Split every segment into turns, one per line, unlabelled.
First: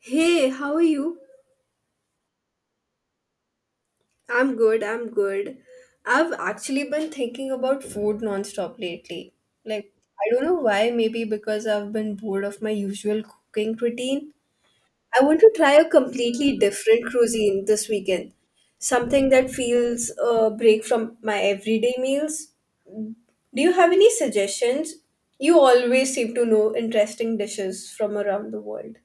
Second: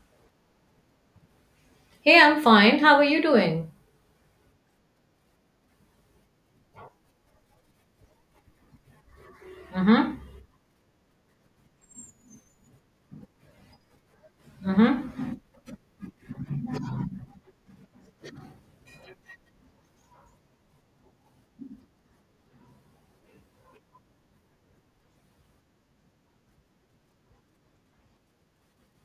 Hey, how are you?
Hey, I'm fine. How are you doing?
I'm good, I'm good. I've actually been thinking about food nonstop lately. Like,
Mm-hmm.
I don't know why, maybe because I've been bored of my usual cooking routine.
Mm-hmm.
I want to try a completely different cuisine this weekend. Something that feels a break from my everyday meals. Do you have any suggestions? You always seem to know interesting dishes from around the world.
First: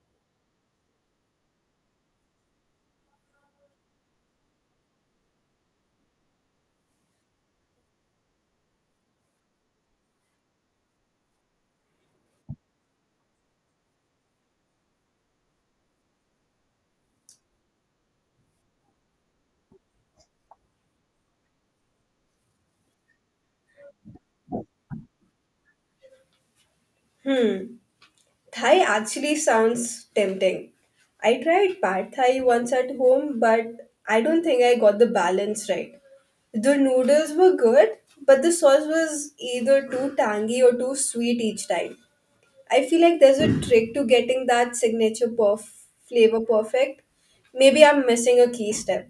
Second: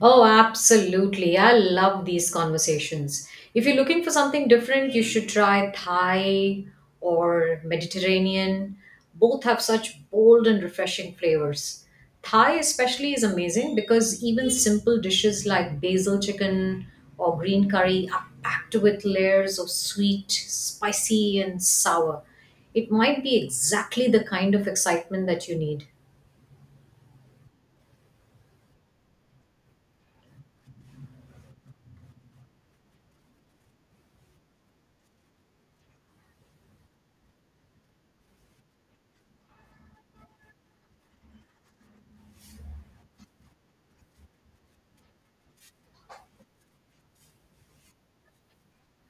Oh, absolutely. I love these conversations. If you're looking for something different, you should try Thai or Mediterranean. Both have such bold and refreshing flavors. Thai, especially, is amazing because even simple dishes like basil chicken or green curry are packed with layers of sweet, spicy, and sour. It might be exactly the kind of excitement that you need.
Hmm. Thai actually sounds tempting. I tried pad thai once at home, but I don't think I got the balance right. The noodles were good, but the sauce was either too tangy or too sweet each time. I feel like there's a trick to getting that signature flavor perfect. Maybe I'm missing a key step.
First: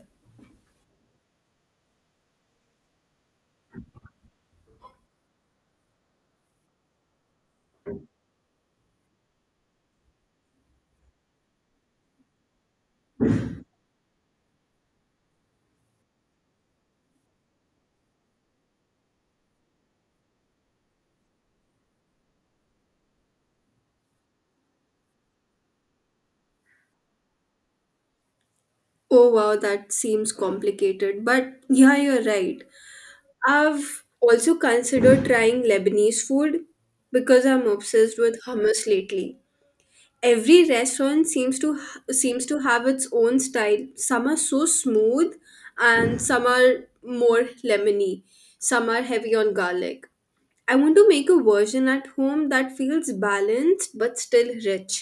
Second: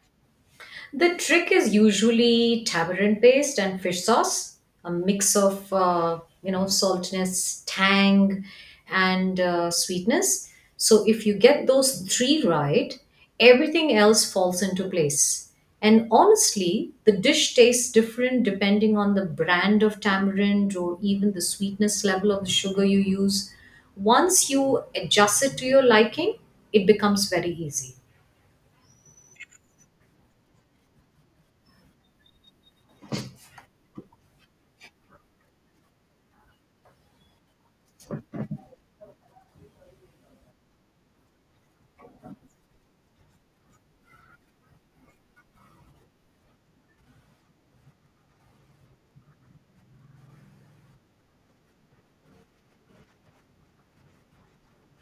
The trick is usually tamarind paste and fish sauce, a mix of saltiness, tang, and sweetness. So if you get those three right, everything else falls into place. And honestly, the dish tastes different depending on the brand of tamarind or even the sweetness level of the sugar you use. Once you adjust it to your liking, it becomes very easy.
Oh wow, that seems complicated, but yeah, you're right. I've also considered trying Lebanese food because I'm obsessed with hummus lately. Every restaurant seems to have its own style. Some are so smooth and some are more lemony. Some are heavy on garlic. I want to make a version at home that feels balanced but still rich.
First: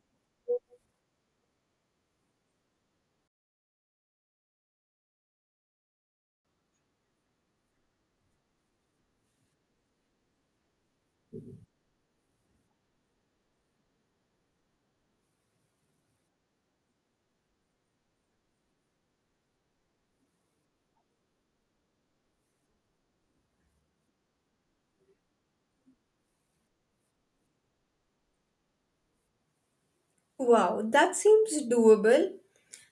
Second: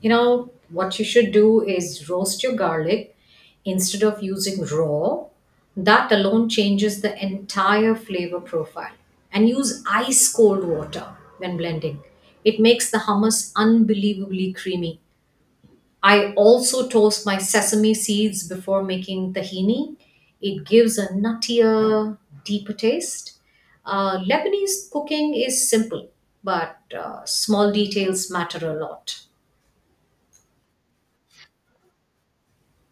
You know, what you should do is roast your garlic instead of using raw. That alone changes the entire flavor profile. And use ice cold water when blending. It makes the hummus unbelievably creamy. I also toast my sesame seeds before making tahini. It gives a nuttier, deeper taste. Lebanese cooking is simple, but small details matter a lot.
Wow, that seems doable.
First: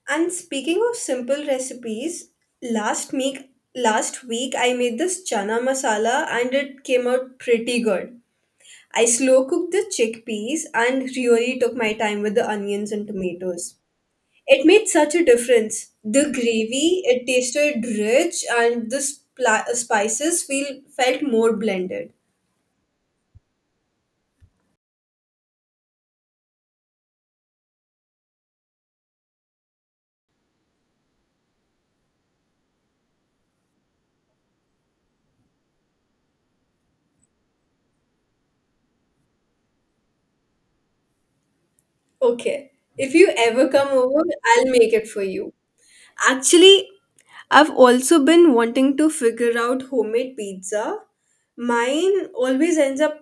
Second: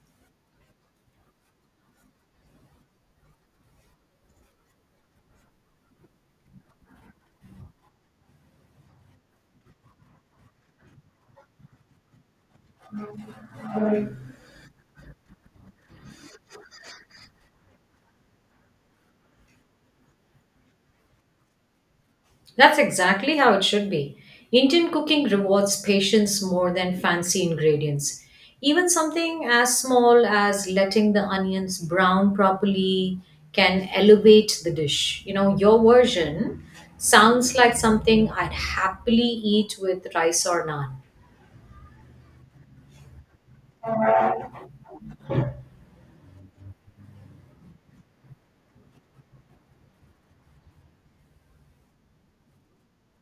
And speaking of simple recipes, last week last week I made this chana masala and it came out pretty good. I slow cooked the chickpeas and really took my time with the onions and tomatoes. It made such a difference. The gravy, it tasted rich and the spices feel felt more blended.
That's exactly how it should be. Indian cooking rewards patience more than fancy ingredients. Even something as small as letting the onions brown properly can elevate the dish. You know, your version sounds like something I'd happily eat with rice or naan.
Okay. If you ever come over, I'll make it for you. Actually, I've also been wanting to figure out homemade pizza. Mine always ends up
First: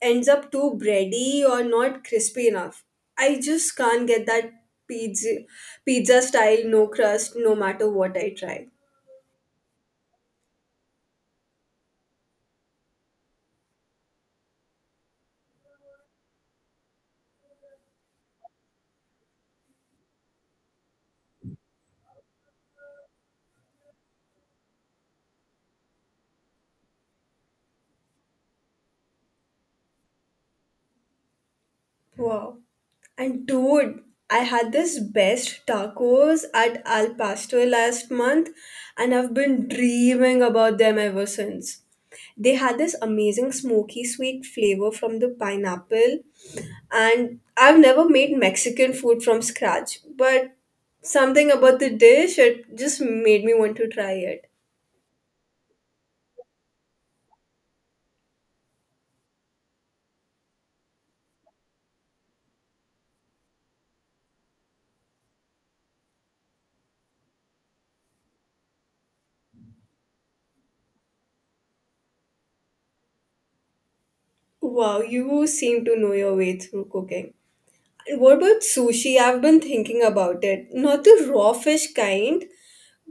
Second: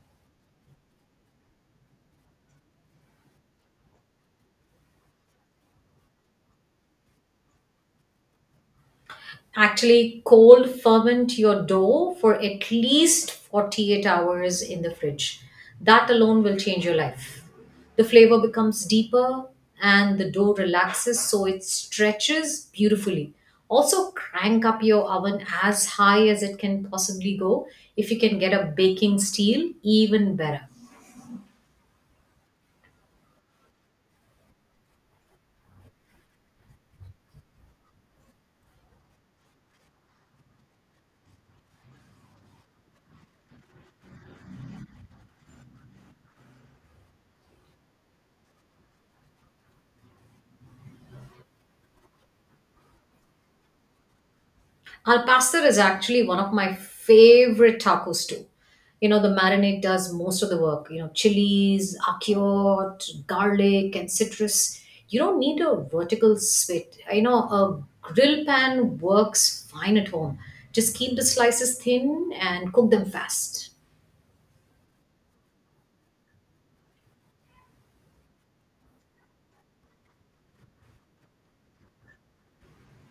ends up too bready or not crispy enough. I just can't get that pizza pizza style no crust no matter what I try.
Actually, cold ferment your dough for at least 48 hours in the fridge. That alone will change your life. The flavor becomes deeper and the dough relaxes so it stretches beautifully. Also, crank up your oven as high as it can possibly go. If you can get a baking steel, even better.
Wow. And dude, I had this best tacos at Al Pastor last month and I've been dreaming about them ever since. They had this amazing smoky sweet flavor from the pineapple and I've never made Mexican food from scratch, but something about the dish it just made me want to try it.
Al pastor is actually one of my favorite tacos too. You know, the marinade does most of the work. You know, chilies, ackyoat, garlic, and citrus. You don't need a vertical spit. You know, a grill pan works fine at home. Just keep the slices thin and cook them fast.
Wow, you seem to know your way through cooking. What about sushi? I've been thinking about it. Not the raw fish kind,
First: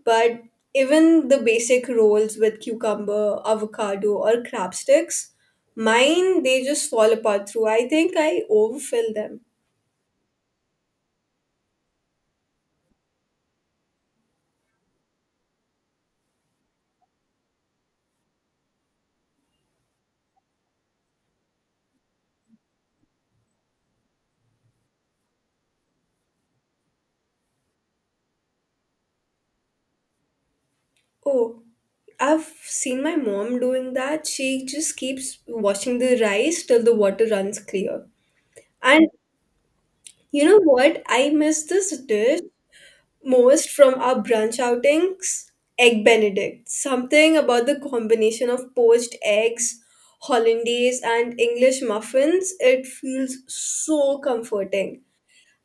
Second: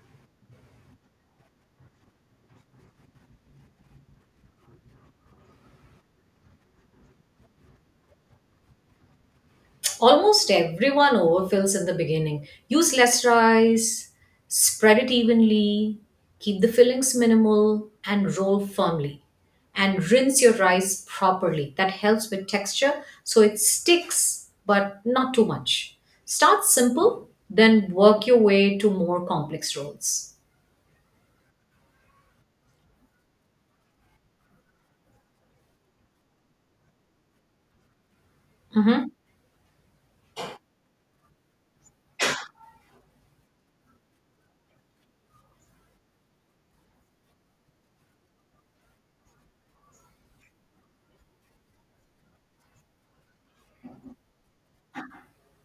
but even the basic rolls with cucumber, avocado, or crab sticks. Mine, they just fall apart through. I think I overfill them.
Almost everyone overfills in the beginning. Use less rice, spread it evenly, keep the fillings minimal, and roll firmly. And rinse your rice properly. That helps with texture so it sticks, but not too much. Start simple, then work your way to more complex rolls.
Oh, I've seen my mom doing that. She just keeps washing the rice till the water runs clear. And
Mhm.
you know what? I miss this dish most from our brunch outings. Egg Benedict. Something about the combination of poached eggs, hollandaise, and English muffins. It feels so comforting.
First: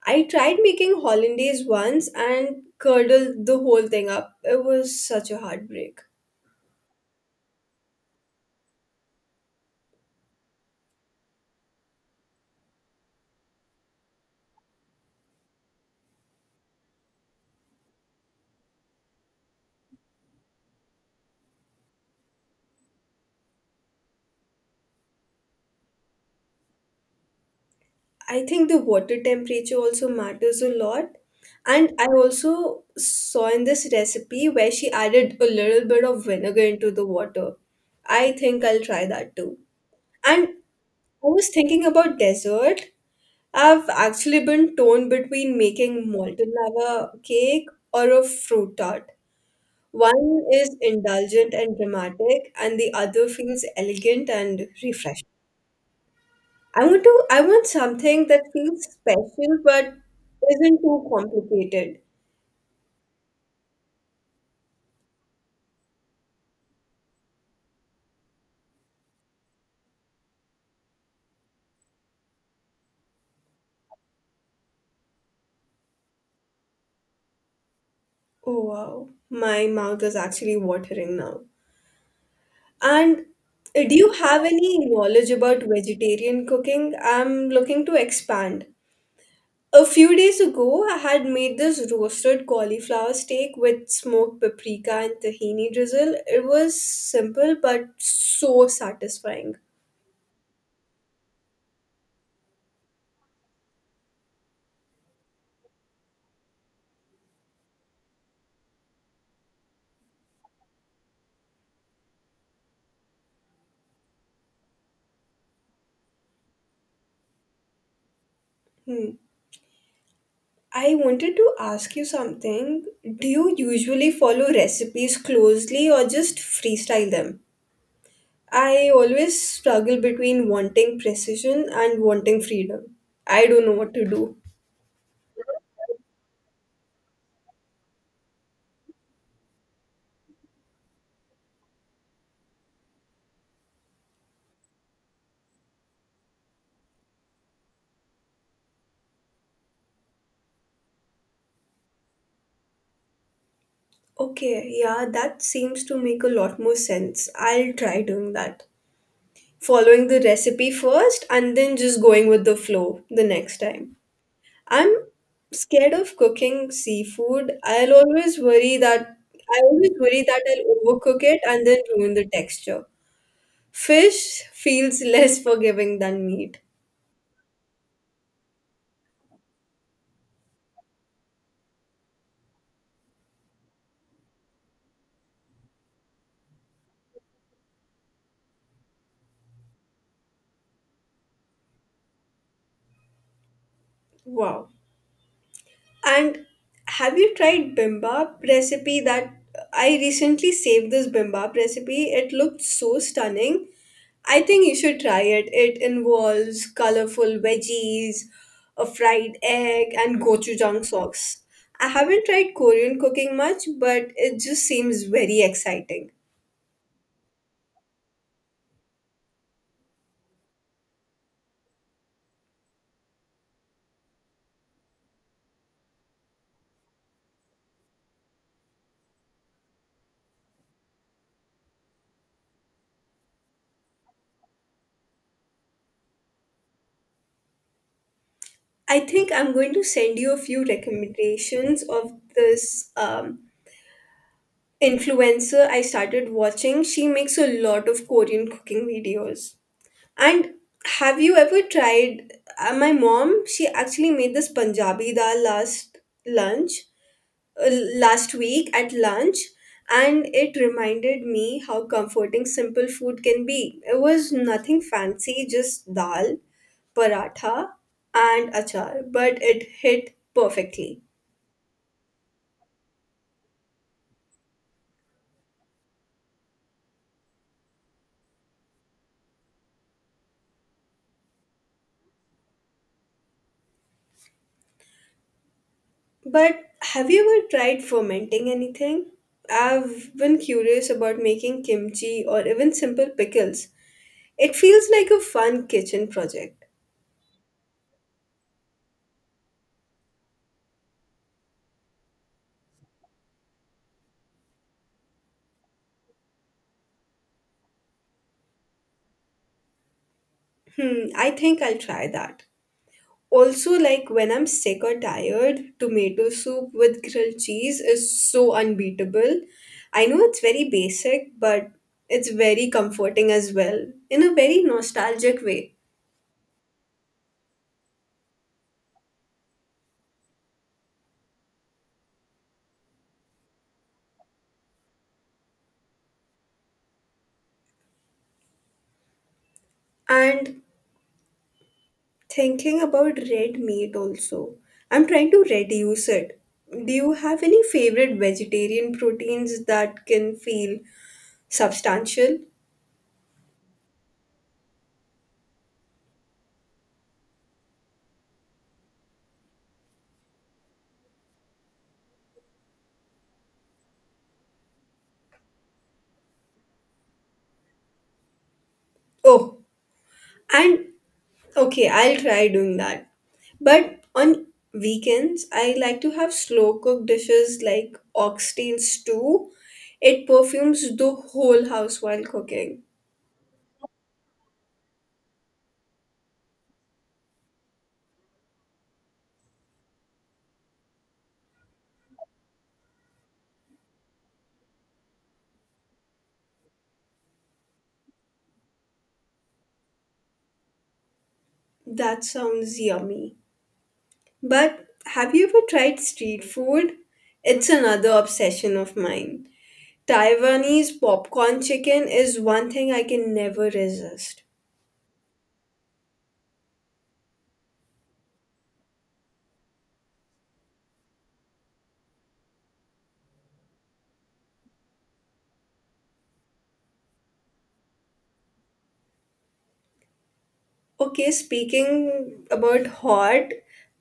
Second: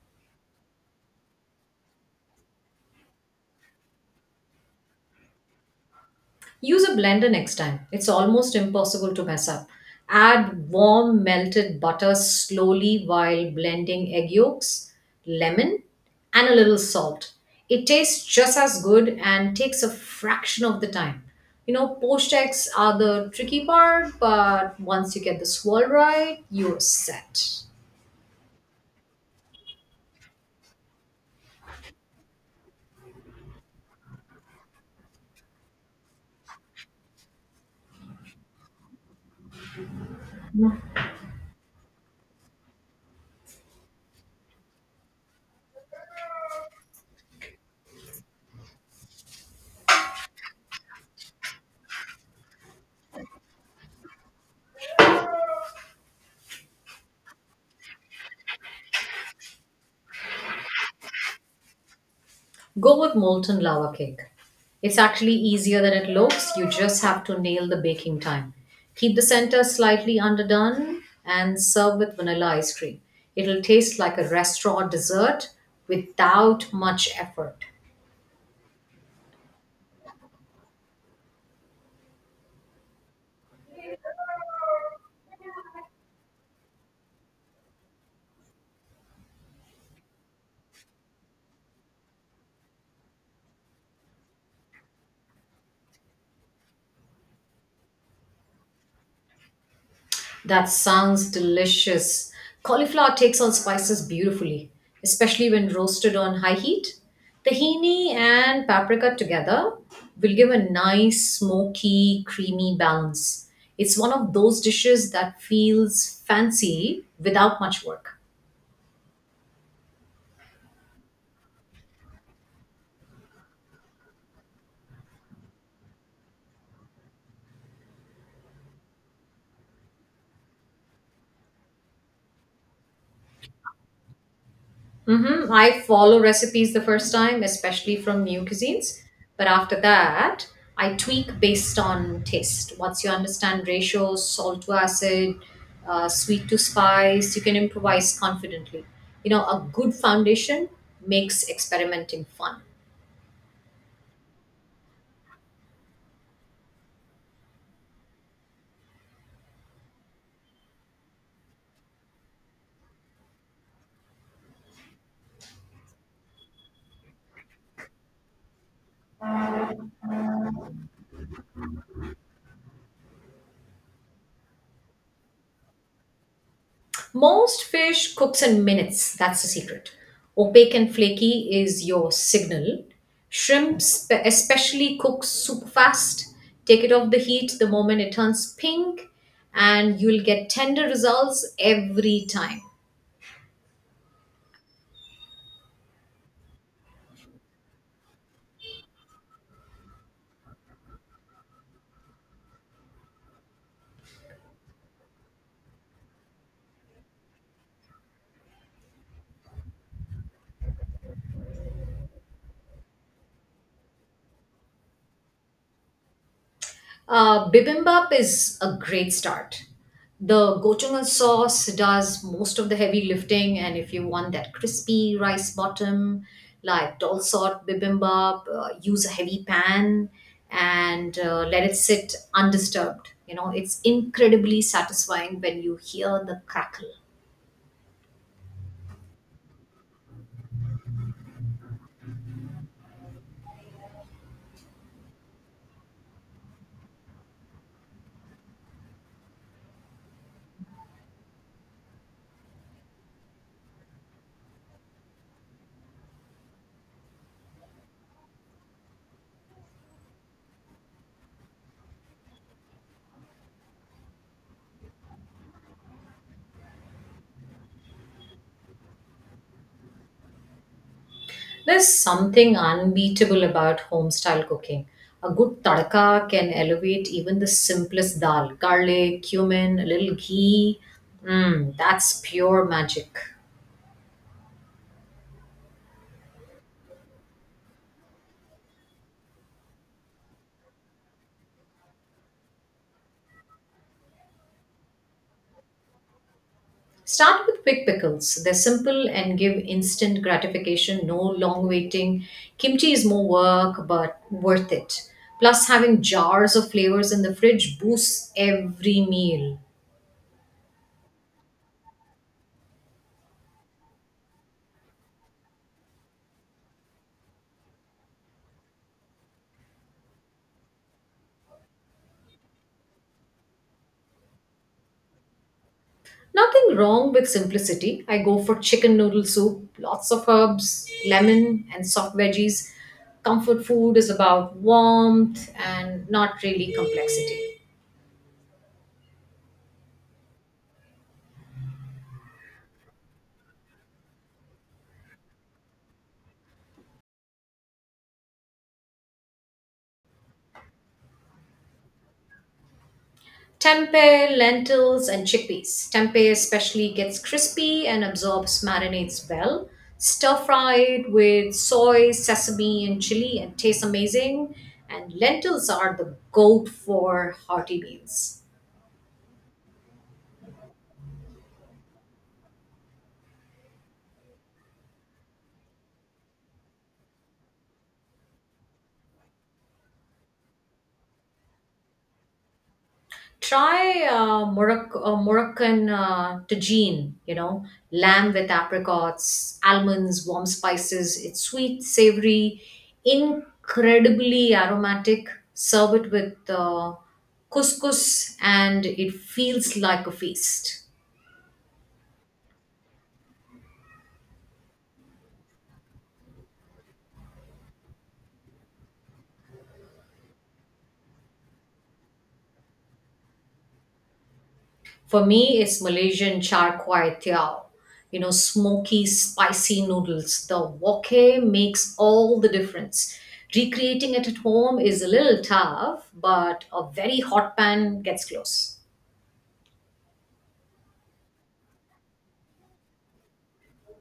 I tried making hollandaise once and curdled the whole thing up. It was such a heartbreak.
Use a blender next time. It's almost impossible to mess up. Add warm melted butter slowly while blending egg yolks, lemon, and a little salt. It tastes just as good and takes a fraction of the time. You know, poached eggs are the tricky part, but once you get the swirl right, you're set.
I think the water temperature also matters a lot. And I also saw in this recipe where she added a little bit of vinegar into the water. I think I'll try that too. And I was thinking about dessert. I've actually been torn between making molten lava cake or a fruit tart. One is indulgent and dramatic, and the other feels elegant and refreshing. I want something that feels special but isn't too complicated.
Go with molten lava cake. It's actually easier than it looks. You just have to nail the baking time. Keep the center slightly underdone and serve with vanilla ice cream. It'll taste like a restaurant dessert without much effort.
Oh wow. My mouth is actually watering now. And do you have any knowledge about vegetarian cooking? I'm looking to expand. A few days ago, I had made this roasted cauliflower steak with smoked paprika and tahini drizzle. It was simple but so satisfying.
That sounds delicious. Cauliflower takes on spices beautifully, especially when roasted on high heat. Tahini and paprika together will give a nice, smoky, creamy balance. It's one of those dishes that feels fancy without much work.
I wanted to ask you something. Do you usually follow recipes closely or just freestyle them? I always struggle between wanting precision and wanting freedom. I don't know what to do.
Mm-hmm. I follow recipes the first time, especially from new cuisines. But after that, I tweak based on taste. Once you understand ratios, salt to acid, sweet to spice, you can improvise confidently. You know, a good foundation makes experimenting fun.
Okay, yeah, that seems to make a lot more sense. I'll try doing that. Following the recipe first and then just going with the flow the next time. I'm scared of cooking seafood. I always worry that I'll overcook it and then ruin the texture. Fish feels less forgiving than meat.
Most fish cooks in minutes. That's the secret. Opaque and flaky is your signal. Especially cooks super fast. Take it off the heat the moment it turns pink, and you'll get tender results every time.
Wow. And have you tried bimbap recipe that I recently saved this bimbap recipe? It looked so stunning. I think you should try it. It involves colorful veggies, a fried egg, and gochujang sauce. I haven't tried Korean cooking much, but it just seems very exciting.
Bibimbap is a great start. The gochujang sauce does most of the heavy lifting, and if you want that crispy rice bottom, like dal sort bibimbap, use a heavy pan and let it sit undisturbed. You know, it's incredibly satisfying when you hear the crackle.
I think I'm going to send you a few recommendations of this influencer I started watching, she makes a lot of Korean cooking videos. And have you ever tried my mom? She actually made this Punjabi dal lunch, uh, last week at lunch, and it reminded me how comforting simple food can be. It was nothing fancy, just dal, paratha, and achar, but it hit perfectly.
There's something unbeatable about home-style cooking. A good tadka can elevate even the simplest dal. Garlic, cumin, a little ghee. Mmm, that's pure magic.
But have you ever tried fermenting anything? I've been curious about making kimchi or even simple pickles. It feels like a fun kitchen project.
Start with quick pickles. They're simple and give instant gratification, no long waiting. Kimchi is more work, but worth it. Plus, having jars of flavors in the fridge boosts every meal.
Hmm, I think I'll try that. Also, like when I'm sick or tired, tomato soup with grilled cheese is so unbeatable. I know it's very basic, but it's very comforting as well, in a very nostalgic way.
Nothing wrong with simplicity. I go for chicken noodle soup, lots of herbs, lemon, and soft veggies. Comfort food is about warmth and not really complexity.
And thinking about red meat also. I'm trying to reduce it. Do you have any favorite vegetarian proteins that can feel substantial?
Tempeh, lentils, and chickpeas. Tempeh especially gets crispy and absorbs marinades well. Stir fried with soy, sesame, and chili and tastes amazing. And lentils are the goat for hearty meals.
Oh, and okay, I'll try doing that. But on weekends, I like to have slow cooked dishes like oxtail stew. It perfumes the whole house while cooking.
Try Moroccan tagine, you know, lamb with apricots, almonds, warm spices. It's sweet, savory, incredibly aromatic. Serve it with couscous, and it feels like a feast.
That sounds yummy. But have you ever tried street food? It's another obsession of mine. Taiwanese popcorn chicken is one thing I can never resist.
For me, it's Malaysian char kway teow. You know, smoky, spicy noodles. The wok makes all the difference. Recreating it at home is a little tough, but a very hot pan gets close.
Okay, speaking about hot,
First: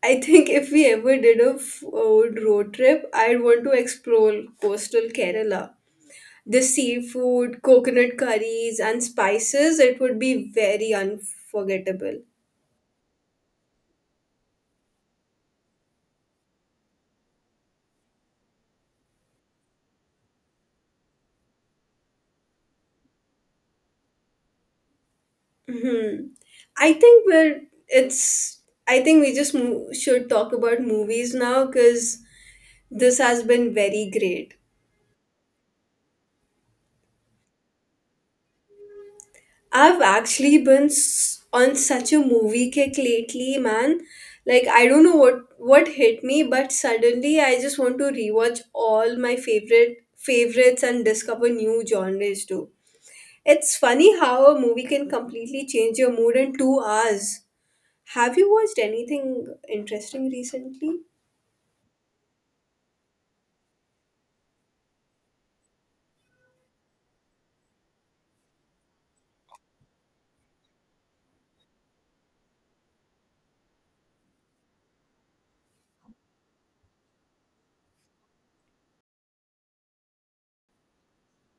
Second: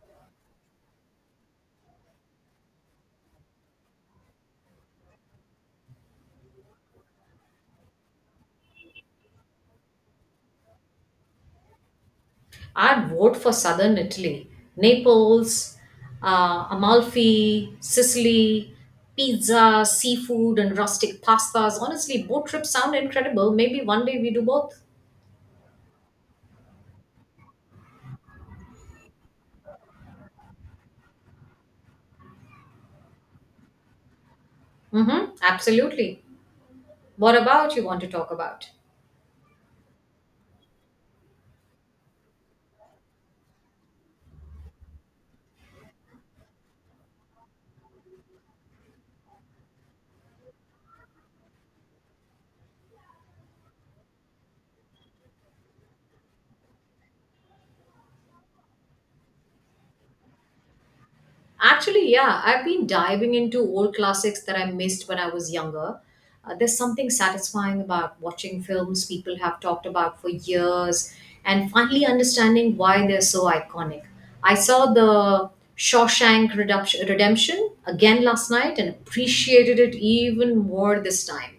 I think if we ever did a food road trip, I'd want to explore coastal Kerala. The seafood, coconut curries, and spices, it would be very unforgettable.
I'd vote for southern Italy. Naples, Amalfi, Sicily, pizza, seafood, and rustic pastas. Honestly, both trips sound incredible. Maybe one day we do both.
Hmm. I think we're, it's, I think we just should talk about movies now because this has been very great.
Mm-hmm, absolutely. What about you want to talk about?
I've actually been on such a movie kick lately, man. Like I don't know what hit me, but suddenly I just want to rewatch all my favorites and discover new genres too. It's funny how a movie can completely change your mood in 2 hours. Have you watched anything interesting recently?
Actually, yeah, I've been diving into old classics that I missed when I was younger. There's something satisfying about watching films people have talked about for years and finally understanding why they're so iconic. I saw the Redemption again last night and appreciated it even more this time.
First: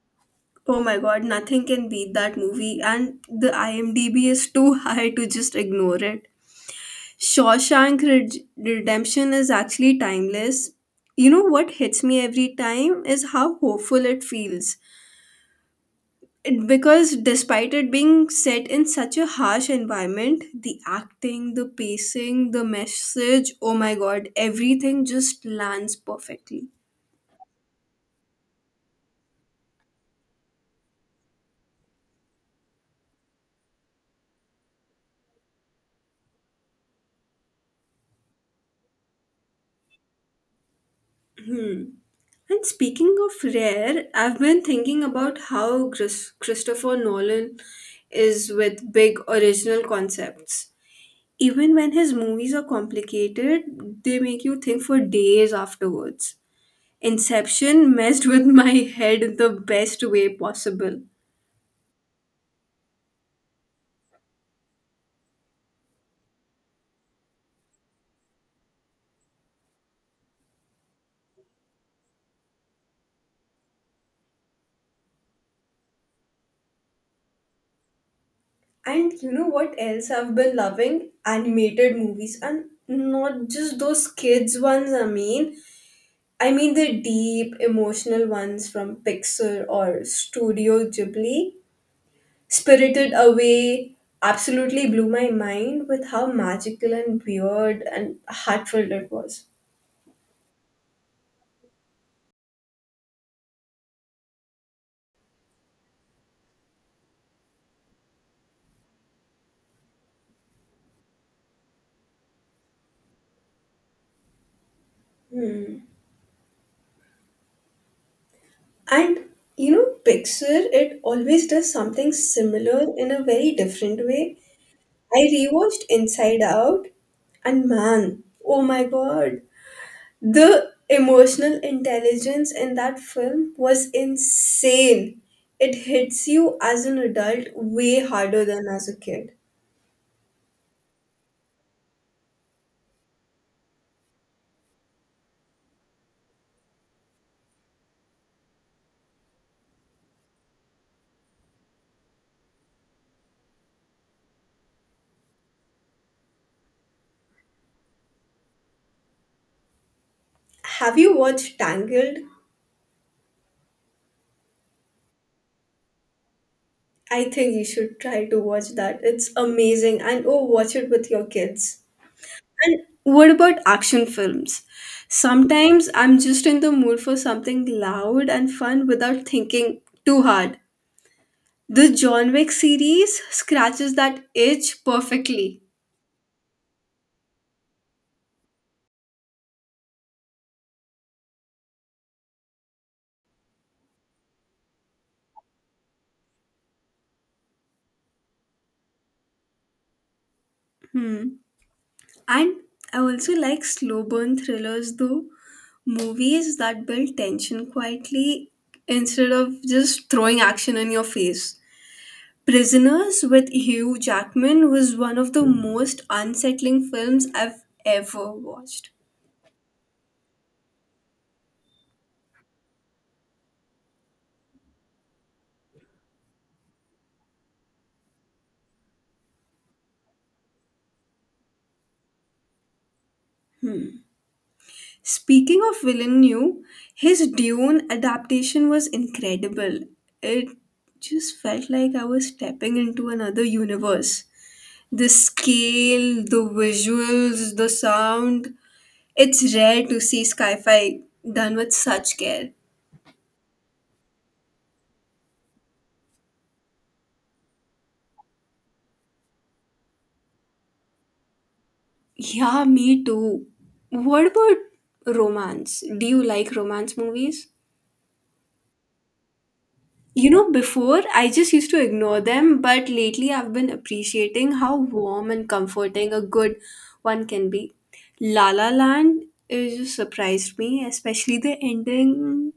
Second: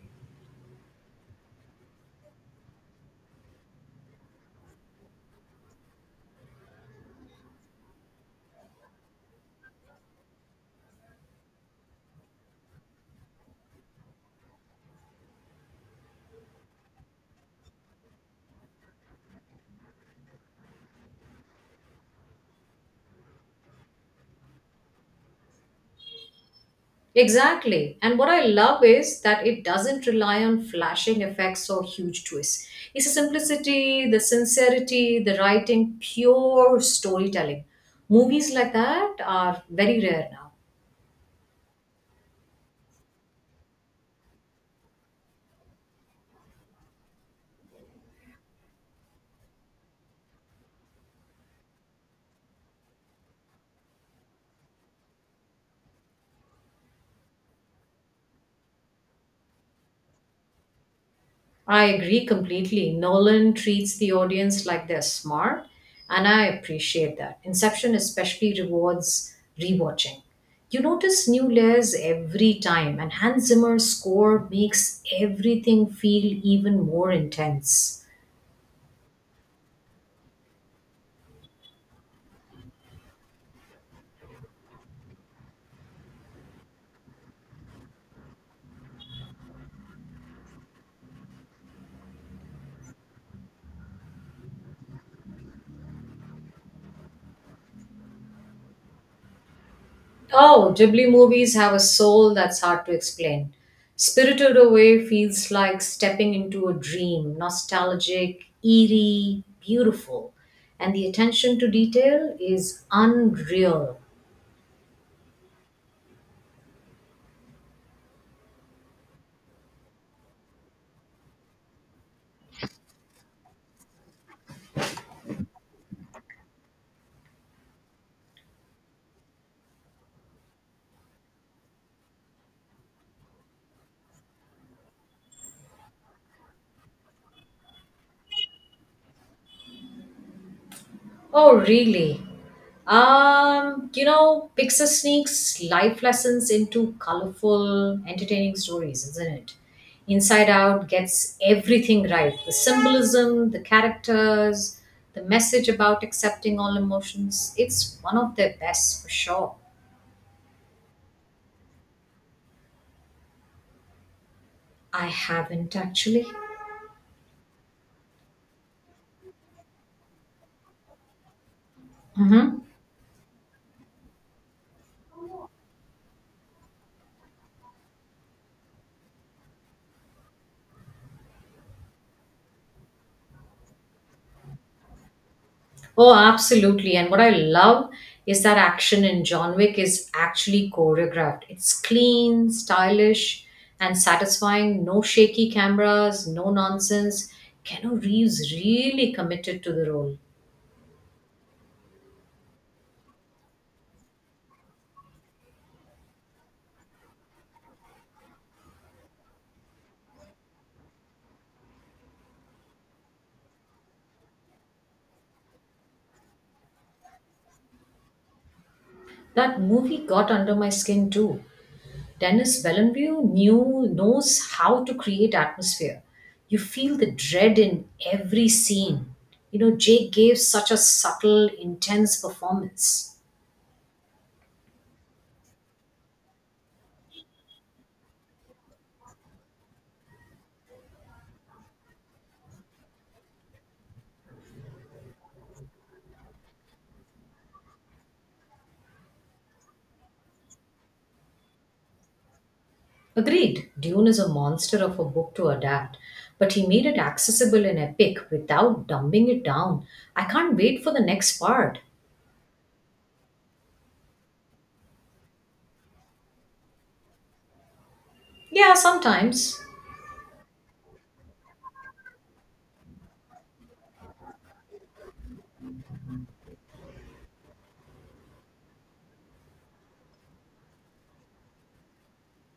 Oh my god, nothing can beat that movie and the IMDb is too high to just ignore it. Shawshank Redemption is actually timeless. You know what hits me every time is how hopeful it feels. It, because despite it being set in such a harsh environment, the acting, the pacing, the message oh my god, everything just lands perfectly.
Exactly. And what I love is that it doesn't rely on flashing effects or huge twists. It's the simplicity, the sincerity, the writing, pure storytelling. Movies like that are very rare now.
Hmm. And speaking of rare, I've been thinking about how Christopher Nolan is with big original concepts. Even when his movies are complicated, they make you think for days afterwards. Inception messed with my head in the best way possible.
I agree completely. Nolan treats the audience like they're smart, and I appreciate that. Inception especially rewards rewatching. You notice new layers every time, and Hans Zimmer's score makes everything feel even more intense.
And you know what else I've been loving? Animated movies and not just those kids ones, I mean. I mean the deep emotional ones from Pixar or Studio Ghibli. Spirited Away absolutely blew my mind with how magical and weird and heartfelt it was.
Oh, Ghibli movies have a soul that's hard to explain. Spirited Away feels like stepping into a dream, nostalgic, eerie, beautiful. And the attention to detail is unreal.
Hmm. And you know, Pixar, it always does something similar in a very different way. I rewatched Inside Out, and man, oh my god, the emotional intelligence in that film was insane. It hits you as an adult way harder than as a kid.
Oh, really? You know, Pixar sneaks life lessons into colorful, entertaining stories, isn't it? Inside Out gets everything right, the symbolism, the characters, the message about accepting all emotions. It's one of their best for sure.
Have you watched Tangled?
I haven't actually.
I think you should try to watch that. It's amazing, and oh, watch it with your kids.
Mhm.
And what about action films? Sometimes I'm just in the mood for something loud and fun without thinking too hard. The John Wick series scratches that itch perfectly.
Oh, absolutely. And what I love is that action in John Wick is actually choreographed. It's clean, stylish, and satisfying. No shaky cameras, no nonsense. Keanu Reeves really committed to the role.
And I also like slow burn thrillers though, movies that build tension quietly instead of just throwing action in your face. Prisoners with Hugh Jackman was one of the most unsettling films I've ever watched.
That movie got under my skin too. Dennis Villeneuve knew knows how to create atmosphere. You feel the dread in every scene. You know, Jake gave such a subtle, intense performance.
Speaking of Villeneuve, his Dune adaptation was incredible. It just felt like I was stepping into another universe. The scale, the visuals, the sound. It's rare to see sci fi done with such care.
Agreed, Dune is a monster of a book to adapt, but he made it accessible and epic without dumbing it down. I can't wait for the next part.
Yeah, me too. What about romance? Do you like romance movies?
Yeah, sometimes.
You know, before I just used to ignore them, but lately I've been appreciating how warm and comforting a good one can be. La La Land is just surprised me, especially the ending.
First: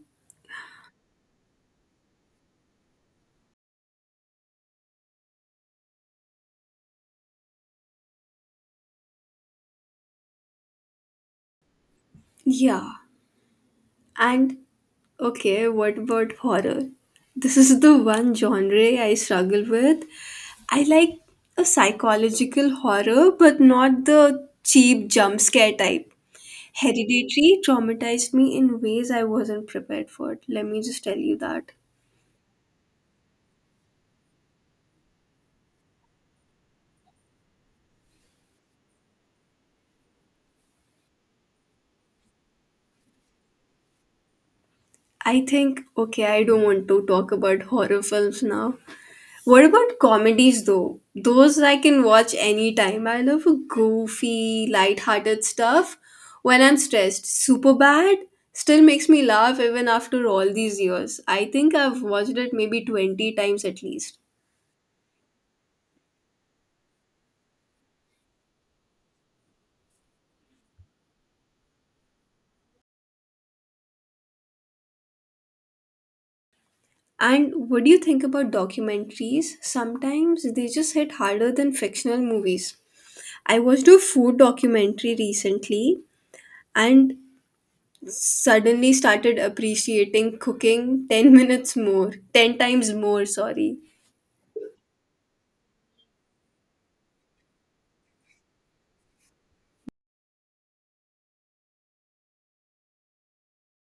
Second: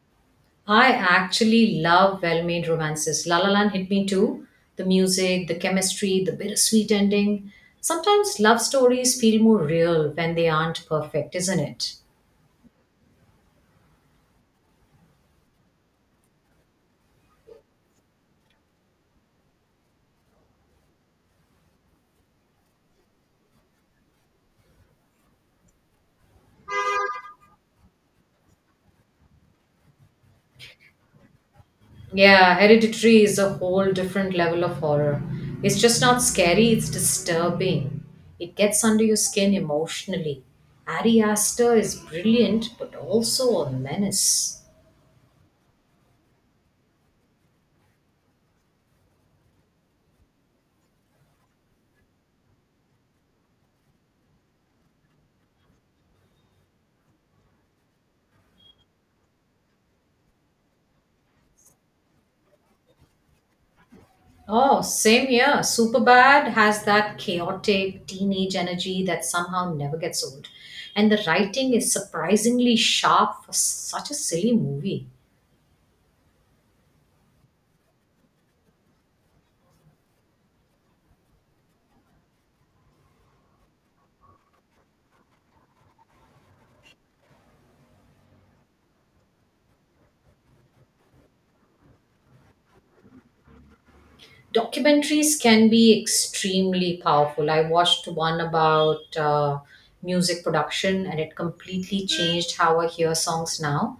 I actually love well made romances. La La Land hit me too. The music, the chemistry, the bittersweet ending. Sometimes love stories feel more real when they aren't perfect, isn't it?
Yeah. And okay, what about horror? This is the one genre I struggle with. I like a psychological horror, but not the cheap jump scare type. Hereditary traumatized me in ways I wasn't prepared for. Let me just tell you that.
Yeah, Hereditary is a whole different level of horror. It's just not scary, it's disturbing. It gets under your skin emotionally. Ari Aster is brilliant, but also a menace.
I think, okay, I don't want to talk about horror films now. What about comedies though? Those I can watch anytime. I love goofy, light-hearted stuff. When I'm stressed, super bad still makes me laugh even after all these years. I think I've watched it maybe 20 times at least.
Oh, same here. Superbad has that chaotic teenage energy that somehow never gets old. And the writing is surprisingly sharp for such a silly movie.
And what do you think about documentaries? Sometimes they just hit harder than fictional movies. I watched a food documentary recently and suddenly started appreciating cooking 10 minutes more, 10 times more, sorry.
Documentaries can be extremely powerful. I watched one about music production and it completely changed how I hear songs now.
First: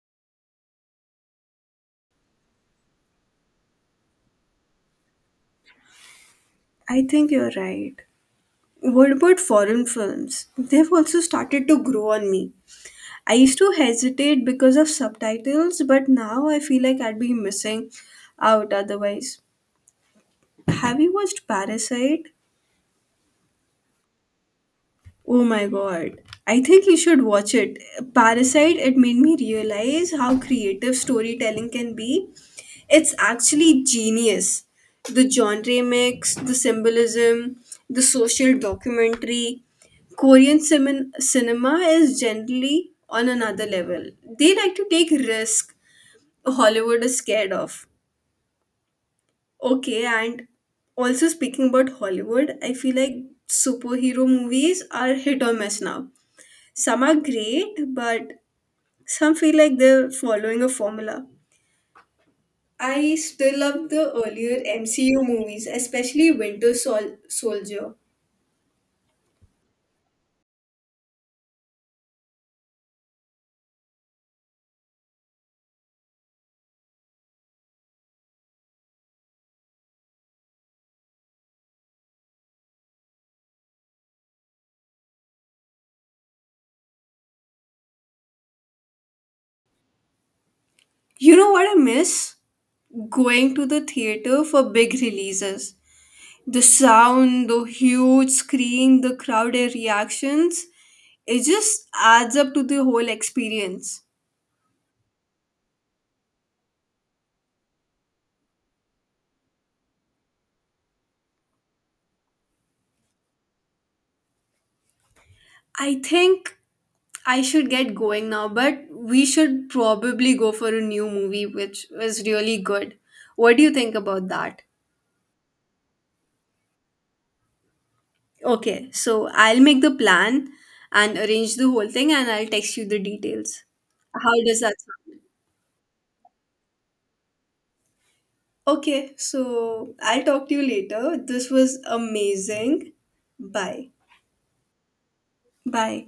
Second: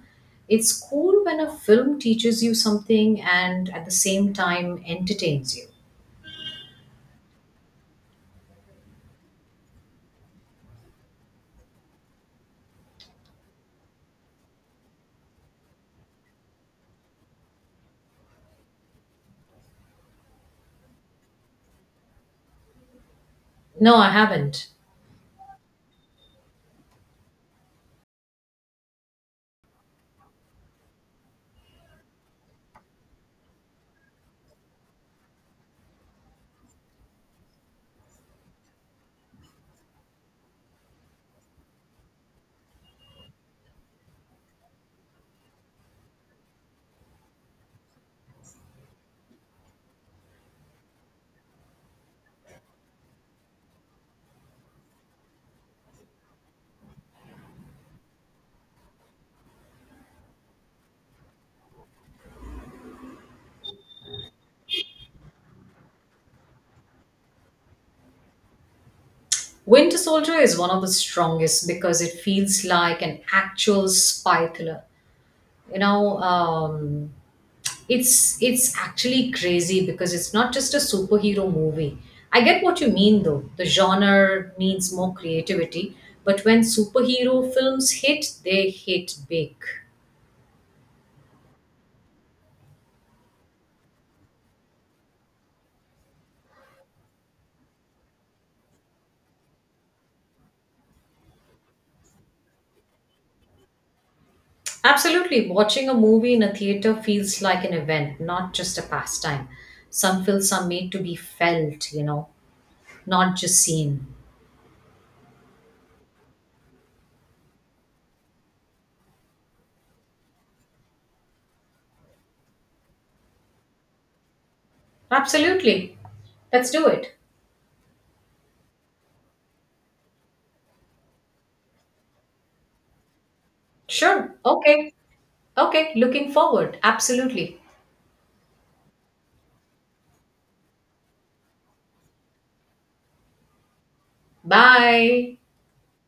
It's cool when a film teaches you something and at the same time entertains you.
I think you're right. What about foreign films? They've also started to grow on me. I used to hesitate because of subtitles, but now I feel like I'd be missing out otherwise. Have you watched Parasite?
No, I haven't.
Oh my god. I think you should watch it. Parasite, it made me realize how creative storytelling can be. It's actually genius. The genre mix, the symbolism, the social documentary. Korean cinema is generally on another level. They like to take risk Hollywood is scared of. Okay, and also speaking about Hollywood, I feel like superhero movies are hit or miss now some are great, but some feel like they're following a formula. I still love the earlier MCU movies, especially Winter Soldier.
Winter Soldier is one of the strongest because it feels like an actual spy thriller. You know, it's actually crazy because it's not just a superhero movie. I get what you mean though, the genre needs more creativity, but when superhero films hit, they hit big.
You know what I miss? Going to the theater for big releases. The sound, the huge screen, the crowded reactions, it just adds up to the whole experience.
Absolutely, watching a movie in a theater feels like an event, not just a pastime. Some films are made to be felt, you know, not just seen.
I think I should get going now, but we should probably go for a new movie which was really good. What do you think about that?
Absolutely, let's do it.
Okay, so I'll make the plan and arrange the whole thing and I'll text you the details. How
Sure,
does that
okay.
sound?
Okay, looking forward, absolutely.
Okay, so I'll talk to you later. This was amazing. Bye.
Bye.
Bye.